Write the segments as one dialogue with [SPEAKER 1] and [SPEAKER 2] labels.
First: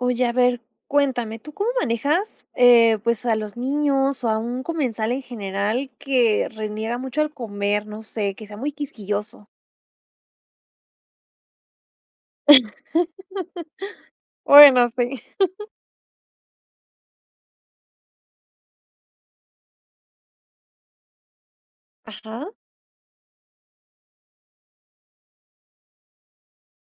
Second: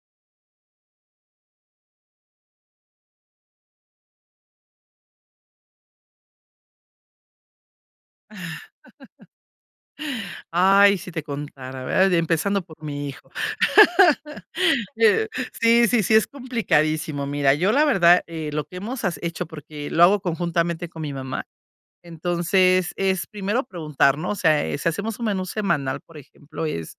[SPEAKER 1] Oye, a ver, cuéntame, ¿tú cómo manejas, eh, pues, a los niños, o, a un comensal en general que reniega mucho al comer? No sé, que sea muy quisquilloso.
[SPEAKER 2] Ay, si te contara, ¿verdad? Empezando por mi hijo.
[SPEAKER 1] Bueno, sí.
[SPEAKER 2] Eh, sí, sí, sí, es complicadísimo. Mira, yo la verdad, eh, lo que has hemos hecho, porque lo hago conjuntamente con mi mamá.
[SPEAKER 1] Ajá.
[SPEAKER 2] Entonces es primero preguntar, ¿no? O sea, si hacemos un menú semanal, por ejemplo, es,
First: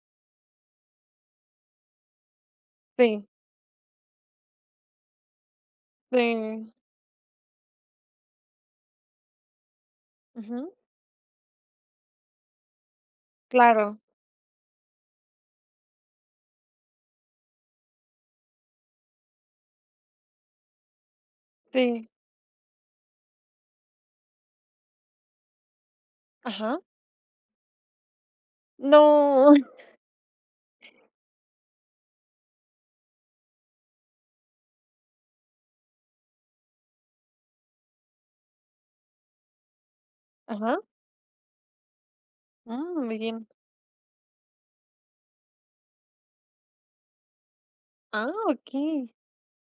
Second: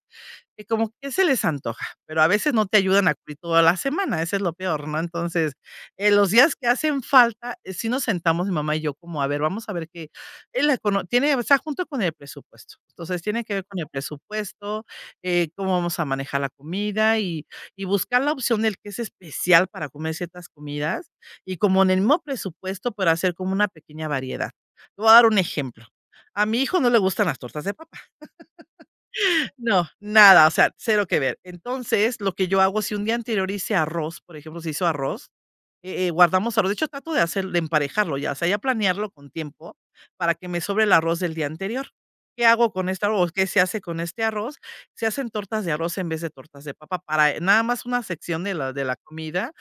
[SPEAKER 2] que como ¿qué se les antoja?, pero a veces no te ayudan a
[SPEAKER 1] Sí.
[SPEAKER 2] cubrir toda la semana. Eso es lo peor, ¿no? Entonces, en los días que
[SPEAKER 1] Sí.
[SPEAKER 2] hacen falta, si nos sentamos mi mamá y yo como a ver, vamos a ver que en
[SPEAKER 1] Ujú.
[SPEAKER 2] la econo tiene, o sea, junto con el presupuesto. Entonces tiene que ver con el
[SPEAKER 1] Claro.
[SPEAKER 2] presupuesto, eh, cómo vamos a manejar la comida, y y buscar la opción del que es especial para comer ciertas comidas, y como en el
[SPEAKER 1] Sí.
[SPEAKER 2] mismo presupuesto para hacer como una pequeña variedad. Te voy a dar un ejemplo. A mi
[SPEAKER 1] Ajá.
[SPEAKER 2] hijo no le gustan las tortas de papa.
[SPEAKER 1] ¡No!
[SPEAKER 2] No, nada, o sea, 0 que ver. Entonces, lo que yo hago, si un día anterior hice arroz, por ejemplo, se hizo arroz, eh eh, guardamos arroz. De hecho, trato de hacer, de emparejarlo, ya sea, ya planearlo con tiempo para que me
[SPEAKER 1] Ajá.
[SPEAKER 2] sobre el arroz del día anterior. ¿Qué hago con
[SPEAKER 1] Mm,
[SPEAKER 2] esta
[SPEAKER 1] muy
[SPEAKER 2] arroz?
[SPEAKER 1] bien.
[SPEAKER 2] ¿Qué se hace con este arroz? Se hacen tortas de arroz en vez de tortas de papa para nada más una
[SPEAKER 1] Ah,
[SPEAKER 2] sección de la de la
[SPEAKER 1] okey.
[SPEAKER 2] comida.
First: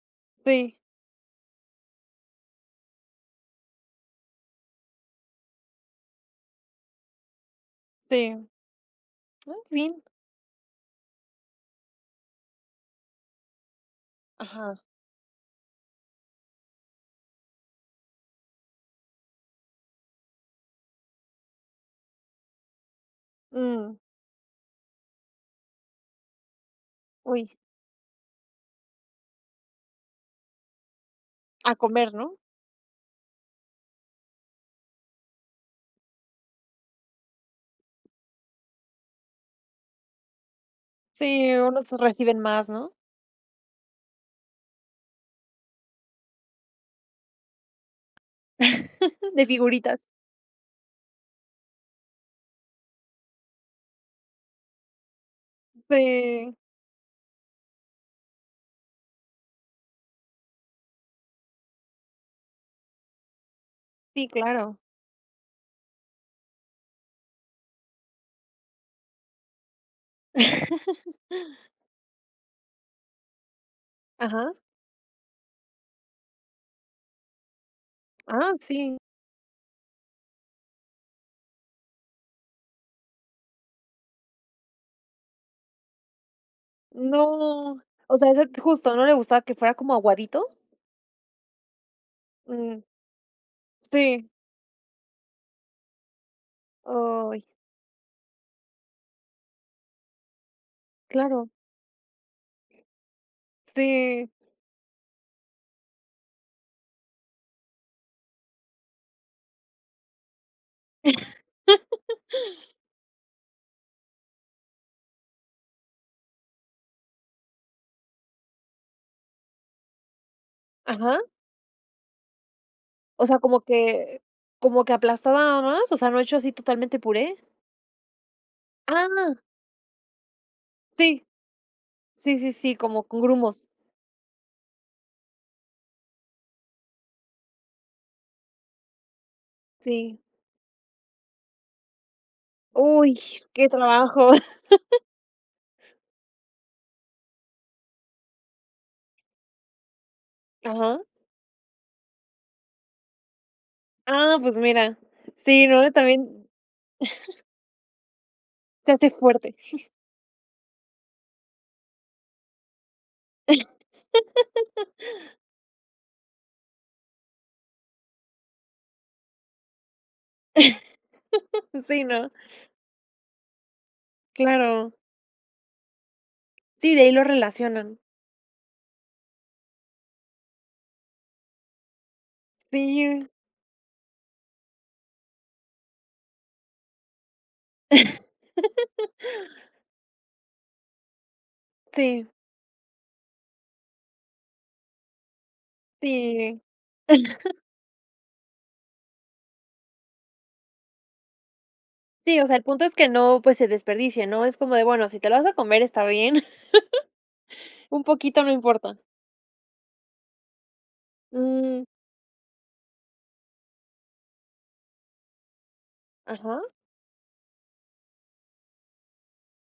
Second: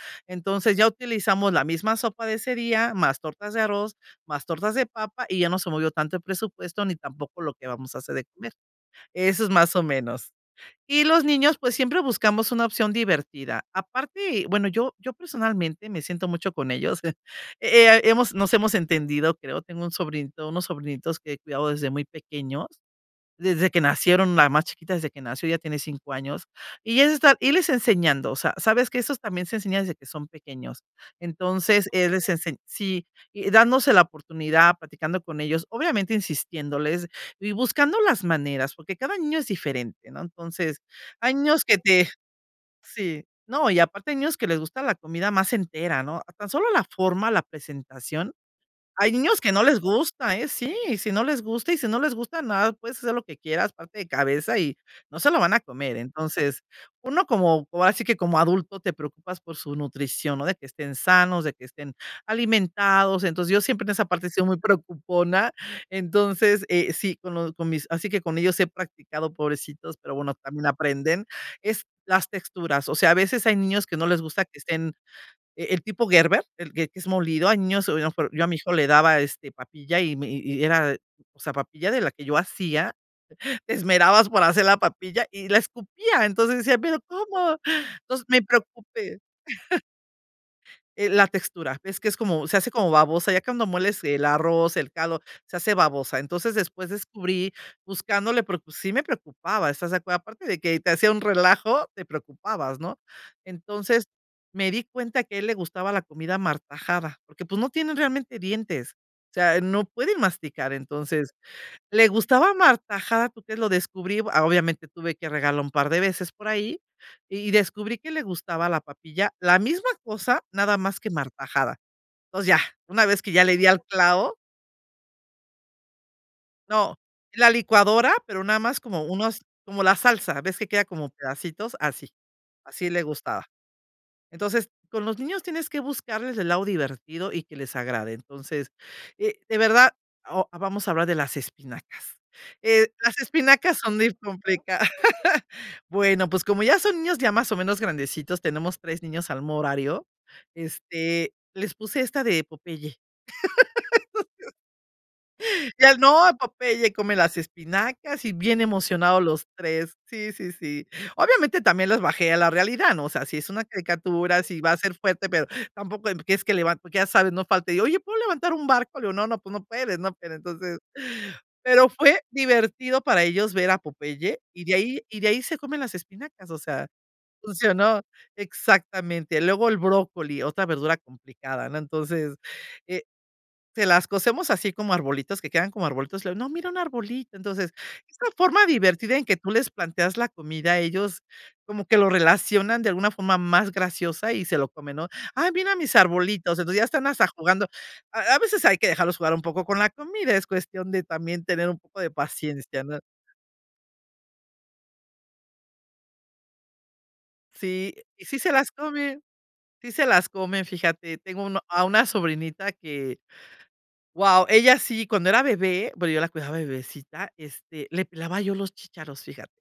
[SPEAKER 1] Sí.
[SPEAKER 2] Entonces ya utilizamos la misma sopa de ese día, más tortas de arroz, más tortas de papa, y ya no se movió tanto el presupuesto, ni tampoco lo que vamos a hacer de
[SPEAKER 1] Sí.
[SPEAKER 2] comer. Eso es
[SPEAKER 1] Oh,
[SPEAKER 2] más
[SPEAKER 1] que
[SPEAKER 2] o
[SPEAKER 1] bien.
[SPEAKER 2] menos. Y los niños, pues, siempre buscamos una opción divertida aparte, bueno,
[SPEAKER 1] Ajá.
[SPEAKER 2] yo yo personalmente me siento mucho con ellos. Eh, eh, hemos nos hemos entendido, creo, tengo un sobrinito unos sobrinitos que he cuidado desde muy pequeños, desde que
[SPEAKER 1] Mm.
[SPEAKER 2] nacieron, la más chiquita desde que nació, ya tiene 5 años, y es estar y
[SPEAKER 1] Uy.
[SPEAKER 2] irles enseñando. O sea, sabes que esos también se enseña desde que son pequeños.
[SPEAKER 1] A
[SPEAKER 2] Entonces, es
[SPEAKER 1] comer,
[SPEAKER 2] re
[SPEAKER 1] ¿no?
[SPEAKER 2] ensen sí, dándose la oportunidad, platicando con ellos, obviamente insistiéndoles y buscando las maneras, porque cada niño es diferente, ¿no? Entonces, hay
[SPEAKER 1] Sí,
[SPEAKER 2] niños que
[SPEAKER 1] unos
[SPEAKER 2] te
[SPEAKER 1] reciben más, ¿no?
[SPEAKER 2] Sí, no, y aparte hay niños que les gusta la comida más entera, ¿no? Tan solo la forma, la presentación. Hay niños
[SPEAKER 1] De
[SPEAKER 2] que no les
[SPEAKER 1] figuritas.
[SPEAKER 2] gusta, ¿eh? Sí, si no les gusta, y si no les gusta, nada, puedes hacer lo que quieras, pararte de cabeza y no se lo van a comer.
[SPEAKER 1] Sí.
[SPEAKER 2] Entonces, uno como, ahora si que como adulto, te preocupas por su nutrición, ¿no? De que estén sanos, de que estén alimentados. Entonces, yo siempre en esa
[SPEAKER 1] Sí,
[SPEAKER 2] parte he sido muy
[SPEAKER 1] claro.
[SPEAKER 2] preocupona. Entonces, eh, sí, con lo con mis así que con ellos he practicado, pobrecitos, pero bueno, también aprenden. Es las texturas. O sea, a veces hay niños que no les gusta
[SPEAKER 1] Ajá.
[SPEAKER 2] que estén e el tipo Gerber, el que es molido. Hay niños, a lo mejor yo a
[SPEAKER 1] Ah,
[SPEAKER 2] mi hijo le
[SPEAKER 1] sí.
[SPEAKER 2] daba, este, papilla, y me y era, o sea, papilla de la que yo hacía, te esmerabas por hacer la papilla y la escupía. Entonces decía"Pero, ¿cómo?".
[SPEAKER 1] No, o
[SPEAKER 2] Entonces,
[SPEAKER 1] sea,
[SPEAKER 2] me
[SPEAKER 1] ese justo, ¿no le
[SPEAKER 2] preocupé.
[SPEAKER 1] gustaba que fuera como aguadito?
[SPEAKER 2] Eh, la textura. Es que es como se hace
[SPEAKER 1] Ujú.
[SPEAKER 2] como babosa, ya cuando mueles el
[SPEAKER 1] Sí.
[SPEAKER 2] arroz, el caldo, se hace babosa. Entonces, después
[SPEAKER 1] Ay.
[SPEAKER 2] descubrí buscándole, porque sí me preocupaba. ¿Estas de acuerdo? Aparte de que te hacía un
[SPEAKER 1] Claro.
[SPEAKER 2] relajo, te preocupabas, ¿no? Entonces
[SPEAKER 1] Sí.
[SPEAKER 2] me di cuenta que a él le gustaba la comida martajada, porque, pues, no tienen realmente dientes. O sea, no pueden masticar. Entonces, le gustaba martajada, ¿tú crees? Lo descubrí, obviamente tuve que regarla un par de veces por ahí, y descubrí que le gustaba la papilla, la misma cosa nada más que
[SPEAKER 1] Ajá.
[SPEAKER 2] martajada. Entonces ya, una vez
[SPEAKER 1] O
[SPEAKER 2] que
[SPEAKER 1] sea,
[SPEAKER 2] ya le
[SPEAKER 1] ¿como
[SPEAKER 2] di al
[SPEAKER 1] que
[SPEAKER 2] clavo.
[SPEAKER 1] como que aplastado nada más, o sea, no hecho así
[SPEAKER 2] No,
[SPEAKER 1] totalmente puré?
[SPEAKER 2] la licuadora, pero nada más como
[SPEAKER 1] Ah.
[SPEAKER 2] unos, como la salsa, ves que queda como
[SPEAKER 1] Sí.
[SPEAKER 2] pedacitos así,
[SPEAKER 1] Sí, sí, sí,
[SPEAKER 2] así
[SPEAKER 1] como
[SPEAKER 2] le
[SPEAKER 1] con
[SPEAKER 2] gustaba.
[SPEAKER 1] grumos.
[SPEAKER 2] Entonces, con los niños tienes que buscarles el lado divertido y que les agrade. Entonces, eh, de verdad,
[SPEAKER 1] Sí.
[SPEAKER 2] o, vamos a hablar de las espinacas. Eh, las
[SPEAKER 1] Uy, qué
[SPEAKER 2] espinacas son muy
[SPEAKER 1] trabajo.
[SPEAKER 2] complicadas. Bueno, pues, como ya son niños, ya más o menos grandecitos, tenemos 3 niños al [unintelligible] horario.
[SPEAKER 1] Ajá.
[SPEAKER 2] Este, les puse esta de Popeye.
[SPEAKER 1] Ah, pues mira, sí, ¿no?
[SPEAKER 2] Ya no.
[SPEAKER 1] También
[SPEAKER 2] Popeye come las espinacas, y bien
[SPEAKER 1] Se hace
[SPEAKER 2] emocionados los
[SPEAKER 1] fuerte.
[SPEAKER 2] 3. Sí, sí, sí. Obviamente también les bajé a la realidad, ¿no? O sea, si es una caricatura, si va a ser fuerte, pero tampoco en que es que levanto ya sabes, no falta y de: "Oye, ¿puedo levantar un barco?". Le digo: "No, no, tu no puedes", ¿no? Pero entonces, pero
[SPEAKER 1] Sí,
[SPEAKER 2] fue
[SPEAKER 1] ¿no?
[SPEAKER 2] divertido para ellos ver a Popeye, y de
[SPEAKER 1] Claro.
[SPEAKER 2] ahí y de ahí se comen las espinacas, o sea,
[SPEAKER 1] Sí, de ahí lo relacionan.
[SPEAKER 2] funcionó, exactamente. Luego el brócoli, otra verdura complicada. No, entonces eh,
[SPEAKER 1] Sí.
[SPEAKER 2] se las cocemos así como arbolitos que quedan como arbolitos, luego no, mira un arbolito. Entonces, una forma divertida en que tú les planteas la comida ellos como que lo
[SPEAKER 1] Sí.
[SPEAKER 2] relacionan de alguna forma más graciosa y se lo comen, ¿no? "¡Ay mira mis arbolitos!"
[SPEAKER 1] Sí.
[SPEAKER 2] Entonces ya están hasta jugando. A a veces hay que dejarlos jugar un poco con la comida es cuestión de también tener un poco de
[SPEAKER 1] Sí, o sea, el
[SPEAKER 2] paciencia,
[SPEAKER 1] punto es
[SPEAKER 2] ¿no?
[SPEAKER 1] que no, pues, se desperdicie, ¿no? Es como de, bueno, si te lo vas a comer, está bien.
[SPEAKER 2] Sí,
[SPEAKER 1] Un
[SPEAKER 2] sí
[SPEAKER 1] poquito, no
[SPEAKER 2] se las
[SPEAKER 1] importa.
[SPEAKER 2] comen, sí se las comen, fíjate, tengo uno
[SPEAKER 1] Mm.
[SPEAKER 2] a una sobrinita que guau. Ella sí, cuando era bebé, bueno, yo la cuidaba
[SPEAKER 1] Ajá.
[SPEAKER 2] de bebecita, este, le pelaba yo los chicharos, fíjate.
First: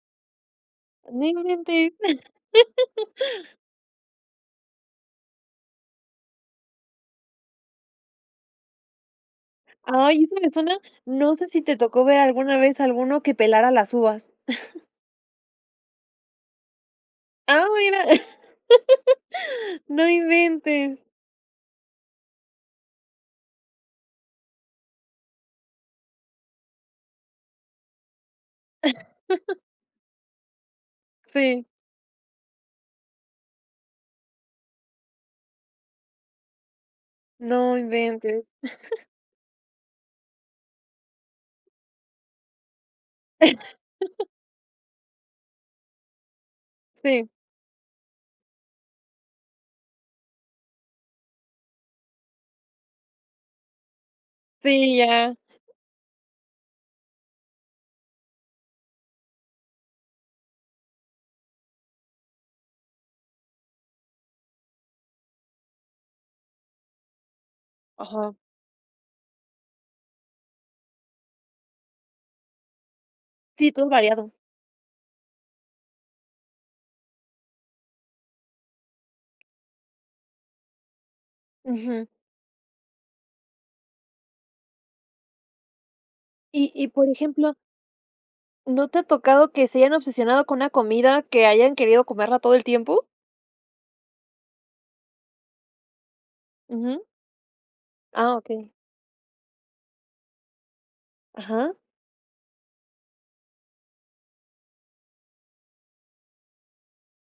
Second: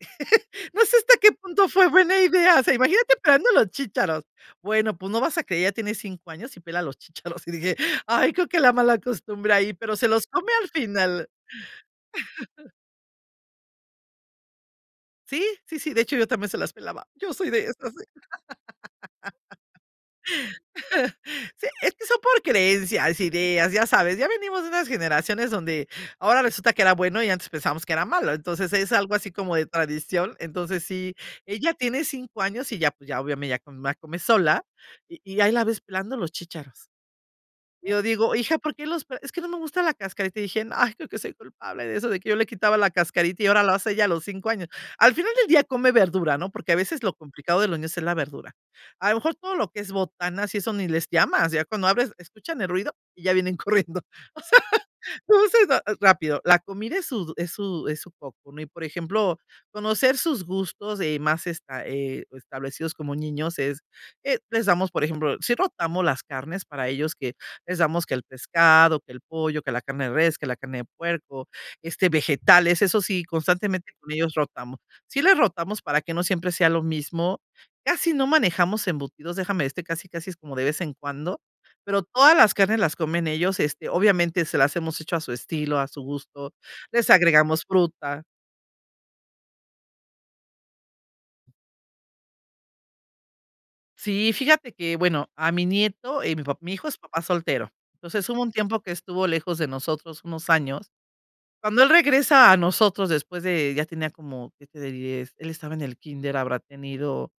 [SPEAKER 2] No sé hasta
[SPEAKER 1] No
[SPEAKER 2] qué punto fue
[SPEAKER 1] inventes.
[SPEAKER 2] buena idea, o sea, imagínate pelando los chícharos. Bueno, pues, no vas a creer, ya tienes 5 años, y pela los chícharos. Y dije: "Ay creo que la malacostumbre ahí", pero se
[SPEAKER 1] Ay,
[SPEAKER 2] los
[SPEAKER 1] eso me
[SPEAKER 2] come al
[SPEAKER 1] suena
[SPEAKER 2] final.
[SPEAKER 1] no sé si te tocó ver alguna vez alguno que pelara las uvas.
[SPEAKER 2] Sí. Sí, sí, de hecho yo también se las pelaba. Yo soy de
[SPEAKER 1] Ah,
[SPEAKER 2] esas,
[SPEAKER 1] bueno.
[SPEAKER 2] sí.
[SPEAKER 1] No inventes.
[SPEAKER 2] Sí, es que son por creencias, ideas, ya sabes, ya venimos de unas generaciones donde ahora resulta que era bueno y antes pensamos que era malo. Entonces, es algo así como de tradición. Entonces sí
[SPEAKER 1] Sí.
[SPEAKER 2] ella tiene 5 años y ya pues, ya obviamente ya come más come sola y y ahí la ves pelando los chícharos.
[SPEAKER 1] No
[SPEAKER 2] Y yo digo:
[SPEAKER 1] inventes.
[SPEAKER 2] "Hija, ¿por qué los pel? Es que no me gusta la cascarita", y dije, ay, creo que soy culpable de eso, de que yo le quitaba la cascarita y ahora lo hace ella a los 5 años. Al final del día come verdura, ¿no? Porque a veces lo
[SPEAKER 1] Sí.
[SPEAKER 2] complicado de los niños es la verdura. A lo mejor todo lo que es botanas y eso ni les llamas, ya cuando abres, escuchan el ruido y ya vienen corriendo. O sea,
[SPEAKER 1] Sí, ya.
[SPEAKER 2] lo hacen ra rápido, la comida es su es su es su foco, ¿no? Y por ejemplo, conocer sus gustos, eh, más esta, eh, establecidos como niños es, eh, les damos, por ejemplo sí rotamos las carnes para ellos que les damos que el
[SPEAKER 1] Ajá.
[SPEAKER 2] pescado, que el pollo, que la carne de res, que la carne puerco, este, vegetales. Eso sí,
[SPEAKER 1] Sí, todo
[SPEAKER 2] constantemente con
[SPEAKER 1] variado.
[SPEAKER 2] ellos rotamos. Sí les rotamos para que no siempre sea lo mismo. Casi no manejamos embutidos, déjame este, casi casi es como de vez en cuando, pero
[SPEAKER 1] Ujú.
[SPEAKER 2] todas las carnes las comen ellos este, obviamente, se las hemos hecho a su estilo, a su gusto,
[SPEAKER 1] Y y por
[SPEAKER 2] les
[SPEAKER 1] ejemplo
[SPEAKER 2] agregamos fruta.
[SPEAKER 1] ¿No te ha tocado que se hayan obsesionado con una comida que hayan querido comerla todo el tiempo?
[SPEAKER 2] Sí, fíjate que, bueno, a mi nieto, eh, mi papá mi hijo es
[SPEAKER 1] Ujú.
[SPEAKER 2] papá soltero. Entonces,
[SPEAKER 1] Ah,
[SPEAKER 2] hubo un
[SPEAKER 1] okey.
[SPEAKER 2] tiempo que estuvo lejos de nosotros unos años.
[SPEAKER 1] Ajá.
[SPEAKER 2] Cuando él regresa a nosotros después de ya tenía como, que te diré, él estaba en el kínder, habrá tenido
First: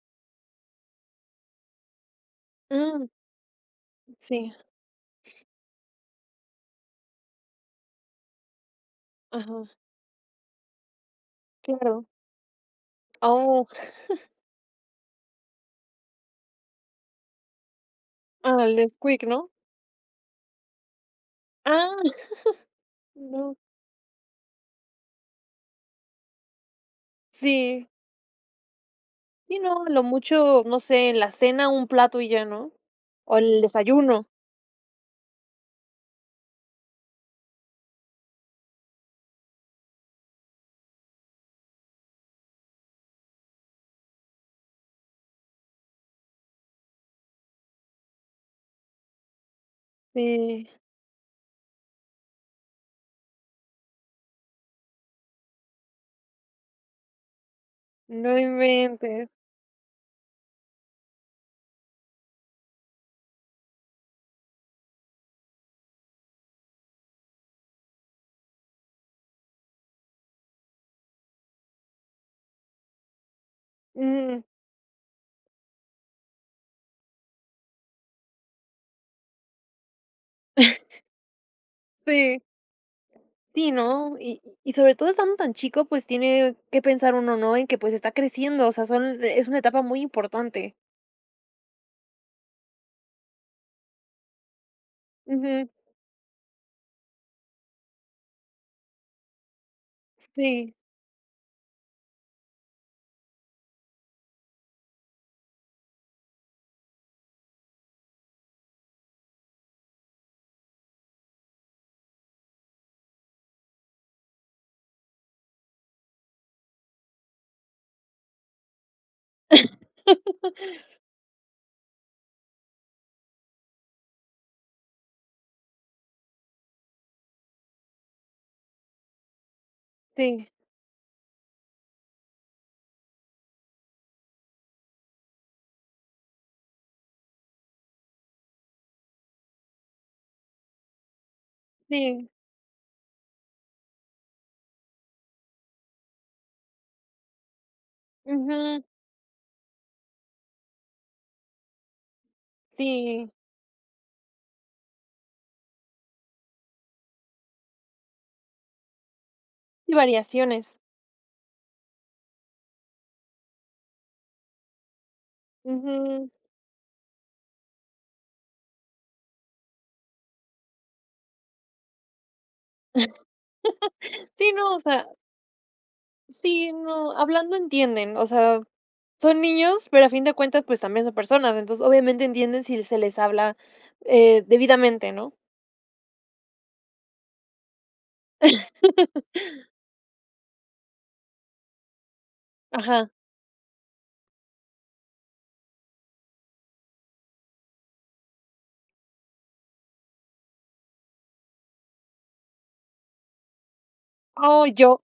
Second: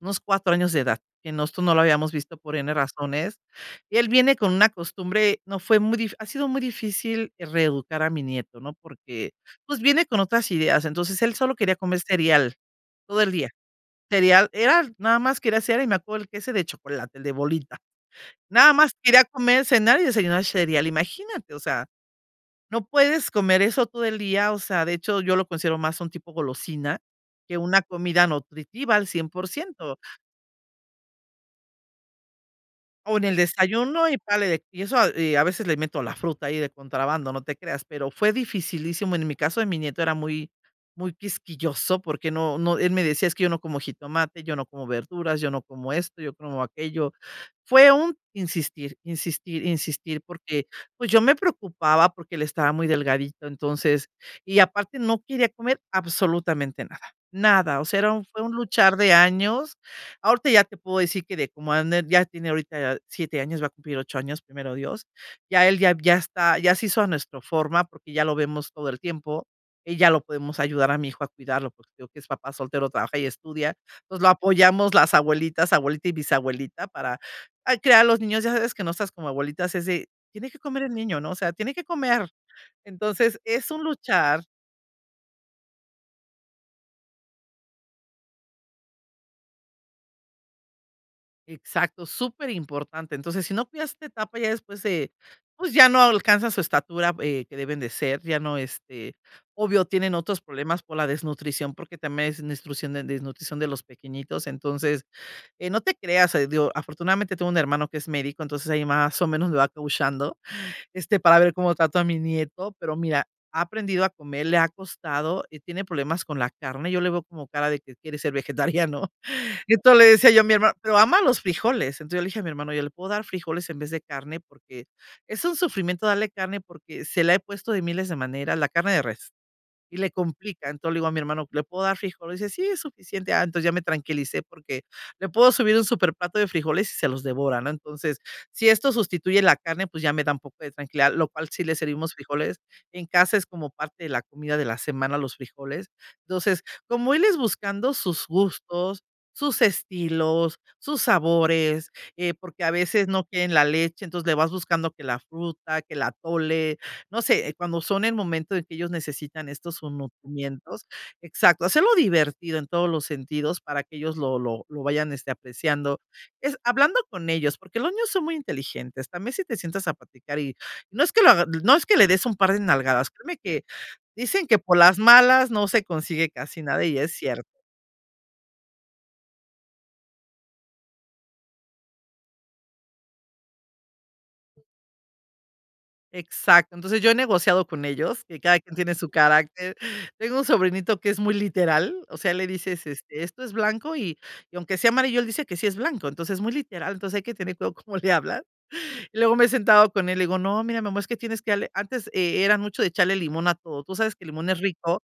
[SPEAKER 2] unos 4 años de edad, que nosotros no lo habíamos visto por N
[SPEAKER 1] Mm.
[SPEAKER 2] razones. Él viene con
[SPEAKER 1] Sí.
[SPEAKER 2] una costumbre, no fue muy difícil ha sido muy difícil reeducar a mi nieto, ¿no? Porque,
[SPEAKER 1] Ajá.
[SPEAKER 2] pues, viene con otras ideas. Entonces, él solo quería comer
[SPEAKER 1] Claro.
[SPEAKER 2] cereal, todo
[SPEAKER 1] Ah,
[SPEAKER 2] el día.
[SPEAKER 1] o
[SPEAKER 2] Cereal, era nada más quería el cere y me acuerdo, el que ese de chocolate, el de bolita
[SPEAKER 1] Ah,
[SPEAKER 2] nada
[SPEAKER 1] el
[SPEAKER 2] más.
[SPEAKER 1] Nesquik,
[SPEAKER 2] Quería
[SPEAKER 1] ¿no?
[SPEAKER 2] comer, cenar y desayunar cereal, imagínate, o sea,
[SPEAKER 1] Ah.
[SPEAKER 2] no puedes
[SPEAKER 1] No.
[SPEAKER 2] comer eso todo el día, o sea, de hecho yo lo considero más un tipo golosina que una
[SPEAKER 1] Sí.
[SPEAKER 2] comida nutritiva al cien por
[SPEAKER 1] Sí, no, a
[SPEAKER 2] ciento.
[SPEAKER 1] lo mucho, no sé, en la cena, un plato, y ya, ¿no?
[SPEAKER 2] O en
[SPEAKER 1] O,
[SPEAKER 2] el
[SPEAKER 1] al
[SPEAKER 2] desayuno, y
[SPEAKER 1] desayuno.
[SPEAKER 2] párale de y eso, y a veces le meto la fruta ahí de contrabando, no te creas, pero fue dificilísimo. En mi caso de mi nieto era muy, muy quisquilloso porque no, no, él me decía: "Es que yo no como jitomate, yo no como verduras, yo no como esto, yo como aquello". Fue un insistir, insistir, insistir porque,
[SPEAKER 1] Sí.
[SPEAKER 2] pues, yo me preocupaba porque él estaba muy delgadito, entonces, y aparte no quería comer absolutamente nada, nada. O sea, era un
[SPEAKER 1] No
[SPEAKER 2] fue un luchar de
[SPEAKER 1] inventes.
[SPEAKER 2] años. Ahorita ya te puedo decir que de como [unintelligible] ya tiene ahorita 7 años, va a cumplir 8 años, primero Dios. Ya él, ya ya está ya se hizo a nuestro forma, porque ya lo vemos todo el tiempo. Y ya lo podemos ayudar a mi hijo a cuidarlo, porque te digo que es papá soltero, trabaja y estudia. Entonces lo
[SPEAKER 1] Ujú.
[SPEAKER 2] apoyamos las abuelitas, abuelita y bisabuelita para, ay, criar a los niños. Ya sabes que nosotras como abuelitas, es de: "Tiene que comer el niño", ¿no? O sea, "tiene que comer".
[SPEAKER 1] Sí.
[SPEAKER 2] Entonces
[SPEAKER 1] Sí,
[SPEAKER 2] es un
[SPEAKER 1] no. Y
[SPEAKER 2] luchar.
[SPEAKER 1] y sobre todo estando tan chico, pues, tiene que pensar uno, ¿no? En que, pues, está creciendo, o sea, son es una etapa muy importante.
[SPEAKER 2] Exacto, superimportante, entonces, si no cuidas esta etapa, ya después se,
[SPEAKER 1] Ujú.
[SPEAKER 2] pues, ya no alcanza su estatura, eh, que deben de ser, ya no, este, obvio, tienen otros
[SPEAKER 1] Sí.
[SPEAKER 2] problemas por la desnutrición, porque también es [unintelligible] de desnutrición de los pequeñitos, entonces, no te creas, digo, afortunadamente tengo un hermano que es médico, entonces ahí más o menos le va coacheando, este, para ver cómo trato a mi nieto, pero mira, ha aprendido a comer, le ha costado y tiene problemas con la carne, yo le veo como cara de que quiere ser vegetariano, y entonces le decía yo a mi hermano, pero ama los frijoles, entonces yo le dije a mi hermano: "¿Yo le puedo dar frijoles en vez de carne?", porque es un sufrimiento darle carne porque se le ha puesto de miles de maneras la carne de res, y le
[SPEAKER 1] Sí.
[SPEAKER 2] complican, entonces le digo a mi hermano: "¿Le puedo dar frijoles?", dice: "Sí es suficiente", ah entonces ya me tranquilicé porque le puedo subir un superplato de frijoles y se los devora, ¿no?, entonces si esto sustituye la carne pues ya me da un poco de tranquilidad, lo cual si le servimos
[SPEAKER 1] Sí.
[SPEAKER 2] frijoles en casa, es como parte de la comida de la semana, los frijoles, entonces, como él es buscando sus
[SPEAKER 1] Ujú.
[SPEAKER 2] gustos, sus estilos, sus sabores, eh, porque a veces no
[SPEAKER 1] Sí.
[SPEAKER 2] quieren la leche, entonces le vas buscando que la fruta, que el atole, no sé, cuando son el momento en que ellos necesitan estos,
[SPEAKER 1] Sí,
[SPEAKER 2] [unintelligible]
[SPEAKER 1] variaciones.
[SPEAKER 2] exacto, hacerlo divertido en todos los sentidos para que ellos lo lo lo vayan este apreciando,
[SPEAKER 1] Ujú.
[SPEAKER 2] es hablando con ellos porque los niños son muy inteligentes también si te sientas a platicar y no es que lo hag no es que le des un par de nalgadas, créeme que, dicen
[SPEAKER 1] Sí,
[SPEAKER 2] que
[SPEAKER 1] no,
[SPEAKER 2] por
[SPEAKER 1] o
[SPEAKER 2] las
[SPEAKER 1] sea
[SPEAKER 2] malas no se consigue casi
[SPEAKER 1] sí,
[SPEAKER 2] nada y es
[SPEAKER 1] no,
[SPEAKER 2] cierto.
[SPEAKER 1] hablando entienden, o sea, son niños, pero a fin de cuentas, pues, también son personas, entonces, obviamente, entienden si se les habla, eh, debidamente, ¿no?
[SPEAKER 2] Exacto, entonces yo he negociado con ellos, que cada quien tiene su carácter, tengo un sobrinito que es muy literal, o sea, le dices:
[SPEAKER 1] Ajá.
[SPEAKER 2] "Este, esto es blanco y y aunque sea amarillo, él dice que sí es blanco", entonces, muy literal, entonces hay que tener cuidado cómo le hablan, y luego me he sentado con él, le digo: "No, mira, mi amor, es que tienes que darle", antes e era mucho de echarle limón a todo, tú sabes que el limón es
[SPEAKER 1] Oh, yo.
[SPEAKER 2] rico,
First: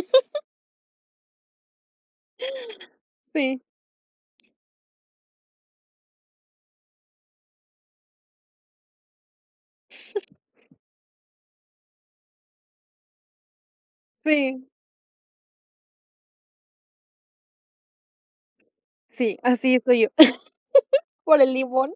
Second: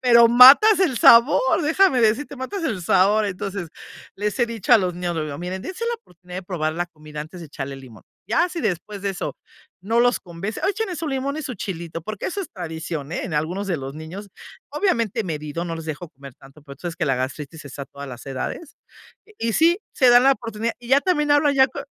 [SPEAKER 2] pero matas el sabor, déjame decirte, matas el sabor.
[SPEAKER 1] Sí.
[SPEAKER 2] Entonces les he dicho a los niños, lo digo: "Miren, dense la oportunidad de probar la comida antes de echarle limón, ya si después de eso no los convence, échenle su limón y su chilito", porque eso es tradición, eh, en algunos de los niños,
[SPEAKER 1] Sí.
[SPEAKER 2] obviamente medido, no les dejo comer tanto, pero tú sabes que la gastritis está a todas las edades,
[SPEAKER 1] Sí,
[SPEAKER 2] y
[SPEAKER 1] así
[SPEAKER 2] sí,
[SPEAKER 1] estoy yo,
[SPEAKER 2] se dan la oportunidad, y ya también
[SPEAKER 1] por el
[SPEAKER 2] hablan ya con
[SPEAKER 1] limón.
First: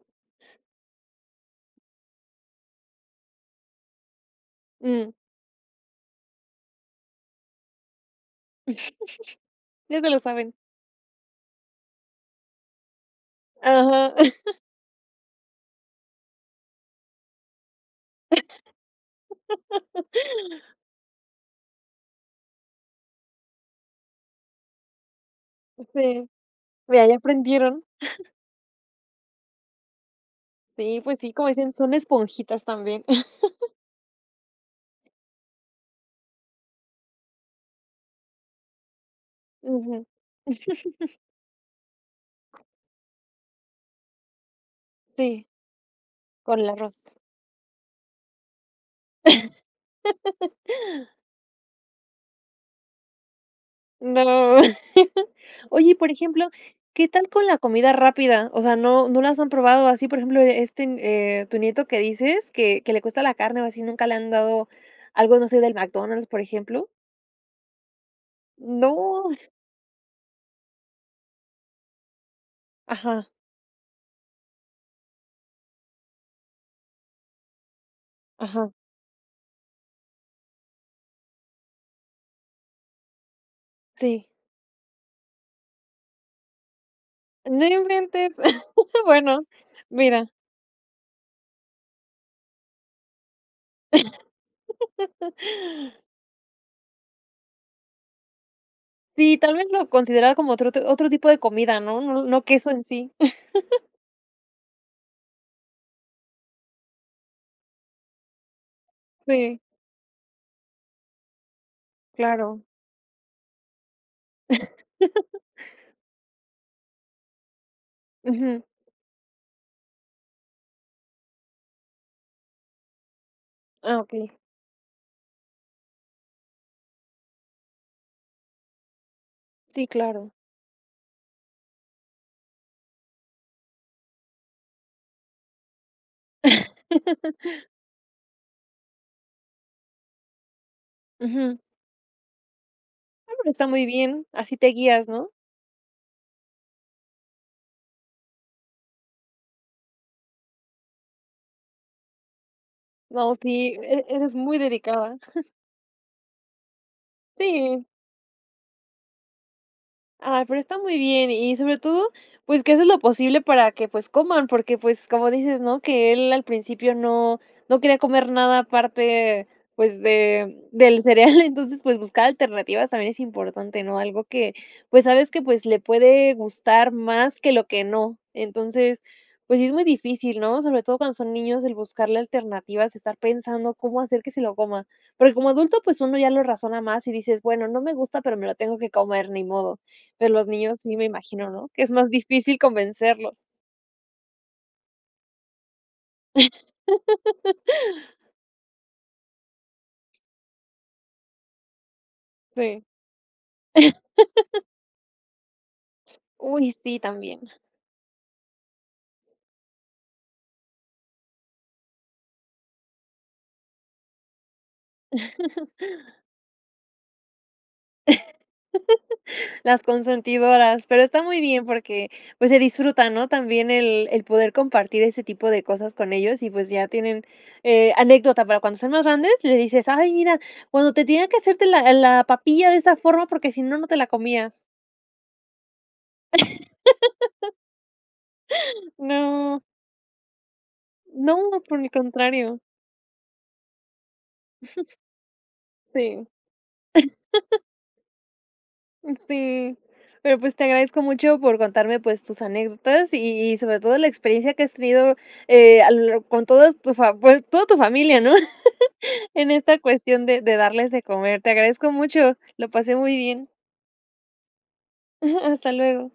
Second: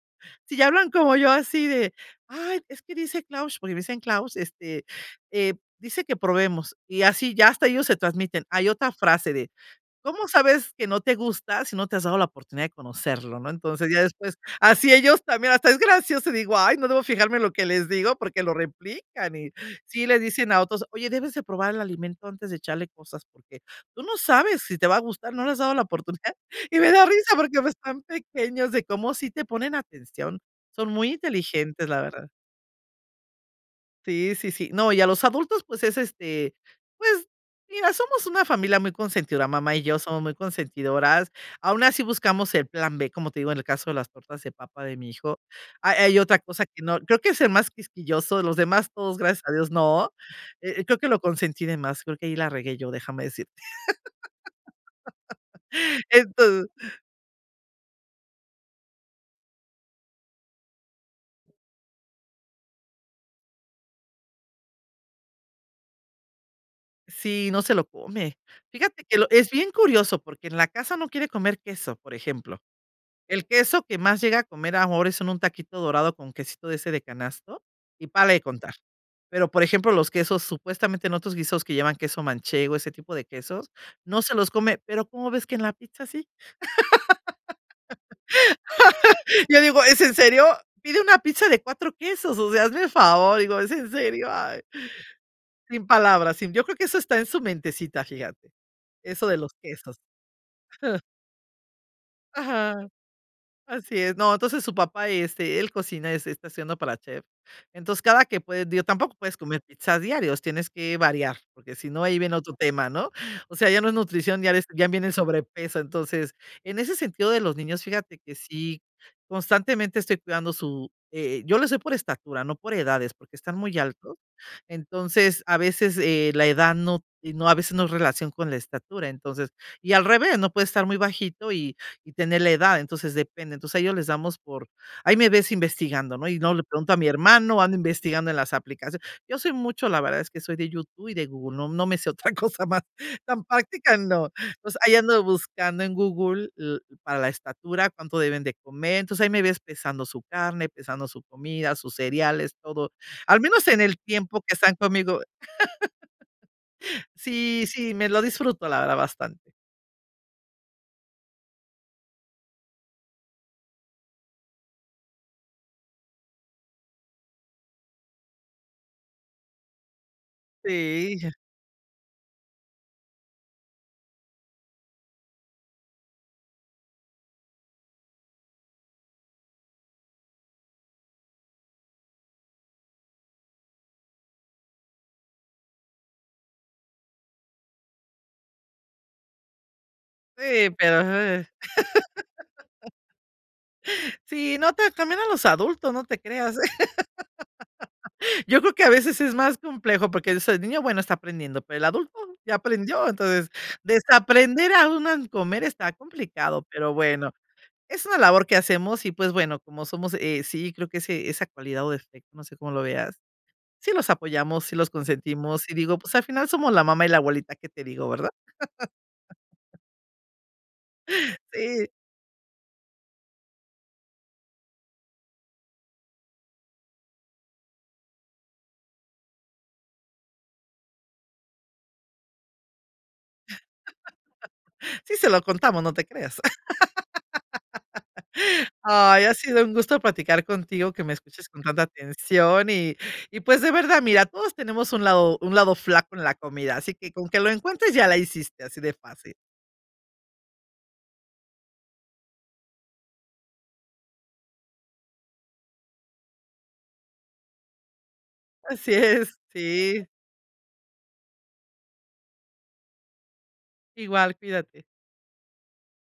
[SPEAKER 2] si ya hablan como yo así de, ay, es que dice Claus, porque me dicen: "Claus", este,
[SPEAKER 1] Mm.
[SPEAKER 2] eh, dice que probemos, y así ya hasta ellos se transmiten. Hay otra frase de:
[SPEAKER 1] Ya se lo
[SPEAKER 2] "¿Cómo
[SPEAKER 1] saben.
[SPEAKER 2] sabes que no te gusta si no te has dado la oportunidad de conocerlo?", ¿no?, entonces, ya
[SPEAKER 1] Ajá.
[SPEAKER 2] después, así ellos también, hasta es gracioso y digo: "Ay no, debo fijarme en lo que les digo, porque lo replican", y sí le dicen a otros: "Oye, debes de probar el alimento antes de echarle cosas, porque tú no sabes si te va a gustar, no le has dado la
[SPEAKER 1] Sí,
[SPEAKER 2] oportunidad", y me da
[SPEAKER 1] mira, ya
[SPEAKER 2] risa porque pues
[SPEAKER 1] aprendieron.
[SPEAKER 2] están pequeños de cómo sí te ponen atención, son
[SPEAKER 1] Sí,
[SPEAKER 2] muy
[SPEAKER 1] pues sí, como dicen,
[SPEAKER 2] inteligentes,
[SPEAKER 1] son
[SPEAKER 2] la verdad.
[SPEAKER 1] esponjitas también.
[SPEAKER 2] Sí, sí, sí. No, y a los adultos, pues es este, pues mira, somos una familia muy consentidora. Mamá y yo
[SPEAKER 1] Ujú.
[SPEAKER 2] somos muy consentidoras. Aún así buscamos el plan B, como te digo, en el caso de las tortas de papa de mi hijo.
[SPEAKER 1] Sí.
[SPEAKER 2] A hay otra
[SPEAKER 1] Con
[SPEAKER 2] cosa
[SPEAKER 1] el
[SPEAKER 2] que no
[SPEAKER 1] arroz.
[SPEAKER 2] creo que es el más quisquilloso de los demás, todos gracias a Dios, no. E eh, creo que lo consentí de más, creo que ahí la regué yo. Déjame decirte,
[SPEAKER 1] ¡No! Oye, y por
[SPEAKER 2] en
[SPEAKER 1] ejemplo,
[SPEAKER 2] todo.
[SPEAKER 1] ¿qué tal con la comida rápida? O sea ¿No no las han probado así, por ejemplo, este, eh, tu nieto que dices, que que le cuesta la carne o así, nunca le han dado algo, no sé, del McDonald's, por ejemplo?
[SPEAKER 2] Si, no se lo come. Fíjate que lo
[SPEAKER 1] ¡No!
[SPEAKER 2] es bien curioso porque en la casa no quiere comer queso, por ejemplo.
[SPEAKER 1] Ajá.
[SPEAKER 2] El queso que más llega a comer ahora es en un taquito dorado con quesito de ese de canasto y párale de
[SPEAKER 1] Ajá.
[SPEAKER 2] contar. Pero, por ejemplo, los quesos supuestamente en otros guisos que llevan queso manchego, ese tipo de quesos, no
[SPEAKER 1] Sí.
[SPEAKER 2] se los come pero, ¿cómo ves que en la pizza sí?
[SPEAKER 1] No inventes, bueno,
[SPEAKER 2] Yo digo: "¿Es en
[SPEAKER 1] mira.
[SPEAKER 2] serio? Pide una pizza de 4 quesos, o sea, hazme el favor, digo, ¿es en serio?" Ay, sin palabras. Sí, yo creo que eso está en su mentecita, fíjate. Eso de
[SPEAKER 1] Sí,
[SPEAKER 2] los
[SPEAKER 1] tal vez lo
[SPEAKER 2] quesos.
[SPEAKER 1] consideraba como otro ti otro tipo de comida, ¿no? No no queso en
[SPEAKER 2] Ajá.
[SPEAKER 1] sí.
[SPEAKER 2] Así es. No, entonces su papá, este, él cocina este, está estudiando para chef. Entonces, cada que puede, digo, tampoco puedes
[SPEAKER 1] Sí.
[SPEAKER 2] comer pizzas diarios, tienes que variar, porque si no, ahí viene otro
[SPEAKER 1] Claro.
[SPEAKER 2] tema, ¿no? O sea, ya no es nutrición diaria, ya viene el sobrepeso. Entonces, en ese sentido de los niños, fíjate que
[SPEAKER 1] Ujú.
[SPEAKER 2] sí, constantemente estoy cuidando su, eh, yo lo se por estatura, no por edades, porque está muy
[SPEAKER 1] Ah,
[SPEAKER 2] alto.
[SPEAKER 1] okey.
[SPEAKER 2] Entonces, a veces eh, la edad no no a veces no es relación con la estatura. Entonces,
[SPEAKER 1] Sí,
[SPEAKER 2] y al
[SPEAKER 1] claro.
[SPEAKER 2] revés, no puede estar muy bajito y y tener la edad. Entonces, depende. Entonces, a ellos les damos por ahí me ves investigando, ¿no? Y si no le pregunto a mi hermano, ando investigando en las aplicacio yo soy mucho la verdad es que soy de YouTube y de Google.
[SPEAKER 1] Ujú.
[SPEAKER 2] No no me sé otra cosa más
[SPEAKER 1] Ah,
[SPEAKER 2] tan
[SPEAKER 1] pero está muy
[SPEAKER 2] práctica,
[SPEAKER 1] bien,
[SPEAKER 2] no.
[SPEAKER 1] así te
[SPEAKER 2] entonces ahí
[SPEAKER 1] guías,
[SPEAKER 2] ando
[SPEAKER 1] ¿no?
[SPEAKER 2] buscando en Google l para la estatura cuánto deben de comer. Entonces, ahí me ves pesando su carne, pesando su comida, sus cereales, todo.
[SPEAKER 1] No,
[SPEAKER 2] Al menos
[SPEAKER 1] sí,
[SPEAKER 2] en el
[SPEAKER 1] e eres
[SPEAKER 2] tiempo que
[SPEAKER 1] muy
[SPEAKER 2] están
[SPEAKER 1] dedicada.
[SPEAKER 2] conmigo. Sí,
[SPEAKER 1] Si.
[SPEAKER 2] sí, me lo disfruto, la verdad, bastante.
[SPEAKER 1] Ay, pero está muy bien, y sobre todo, pues que haces lo posible para que, pues coman, porque, pues como dices, ¿no? Que él al principio no no quería comer nada aparte, pues, de del
[SPEAKER 2] Sí, y
[SPEAKER 1] cereal,
[SPEAKER 2] ya
[SPEAKER 1] entonces, pues, buscar alternativas también es importante, ¿no? Algo que, pues, sabes que, pues, le puede gustar más que lo que no. Entonces, pues, sí es muy difícil, ¿no? Sobre todo cuando son niños, el buscarle alternativas, estar pensando cómo hacer que se lo coma. Porque como adulto, pues, uno ya lo razona más y dices: "Bueno, no me gusta, pero me lo tengo que comer, ni modo". Pero los
[SPEAKER 2] Sí,
[SPEAKER 1] niños sí
[SPEAKER 2] pero
[SPEAKER 1] me
[SPEAKER 2] hay.
[SPEAKER 1] imagino, ¿no? Que es más difícil convencerlos.
[SPEAKER 2] Sí, no te también a los adultos, no te creas, ¿eh? Yo creo que a veces es más complejo porque eso de niño, bueno está aprendiendo, pero el adulto ya
[SPEAKER 1] Sí.
[SPEAKER 2] aprendió, entonces desaprender a un mal comer está complicado,
[SPEAKER 1] Uy,
[SPEAKER 2] pero
[SPEAKER 1] sí,
[SPEAKER 2] bueno.
[SPEAKER 1] también.
[SPEAKER 2] Es una labor que hacemos y pues bueno, como somos, eh, sí creo que ese esa cualidad o defecto, no sé cómo lo veas. Sí los apoyamos, sí los consentimos y digo, pues, al final somos la mamá y la abuelita. Qué te digo, ¿verdad?
[SPEAKER 1] Las consentidoras, pero está muy bien
[SPEAKER 2] Sí.
[SPEAKER 1] porque, pues, se disfruta, ¿no? También el el poder compartir ese tipo de cosas con ellos y, pues, ya tienen, eh, anécdota, para cuando estén más grandes, le dices: "Ay, mira, cuando te tenía que hacerte la la papilla de esa forma, porque si no, no te la comías".
[SPEAKER 2] Sí se lo contamos, no te creas. Ay, ha
[SPEAKER 1] No.
[SPEAKER 2] sido un gusto platicar contigo, que me
[SPEAKER 1] No,
[SPEAKER 2] escuches con
[SPEAKER 1] por
[SPEAKER 2] tanta
[SPEAKER 1] el contrario.
[SPEAKER 2] atención y y pues de verdad, mira, todos tenemos un lado un lado flaco en
[SPEAKER 1] Sí.
[SPEAKER 2] la comida, así que con que lo encuentres ya la hiciste, así de
[SPEAKER 1] Mm,
[SPEAKER 2] fácil.
[SPEAKER 1] sí. Pero, pues, te agradezco mucho por contarme, pues, tus anécdotas y sobre todo, la experiencia que has tenido, eh, a lo lar con todas tu fa bue toda tu familia, ¿no?
[SPEAKER 2] Así es,
[SPEAKER 1] en esta
[SPEAKER 2] sí.
[SPEAKER 1] cuestión de de darles de comer. Te agradezco mucho, lo pasé muy bien.
[SPEAKER 2] Igual, cuídate.
[SPEAKER 1] Hasta luego.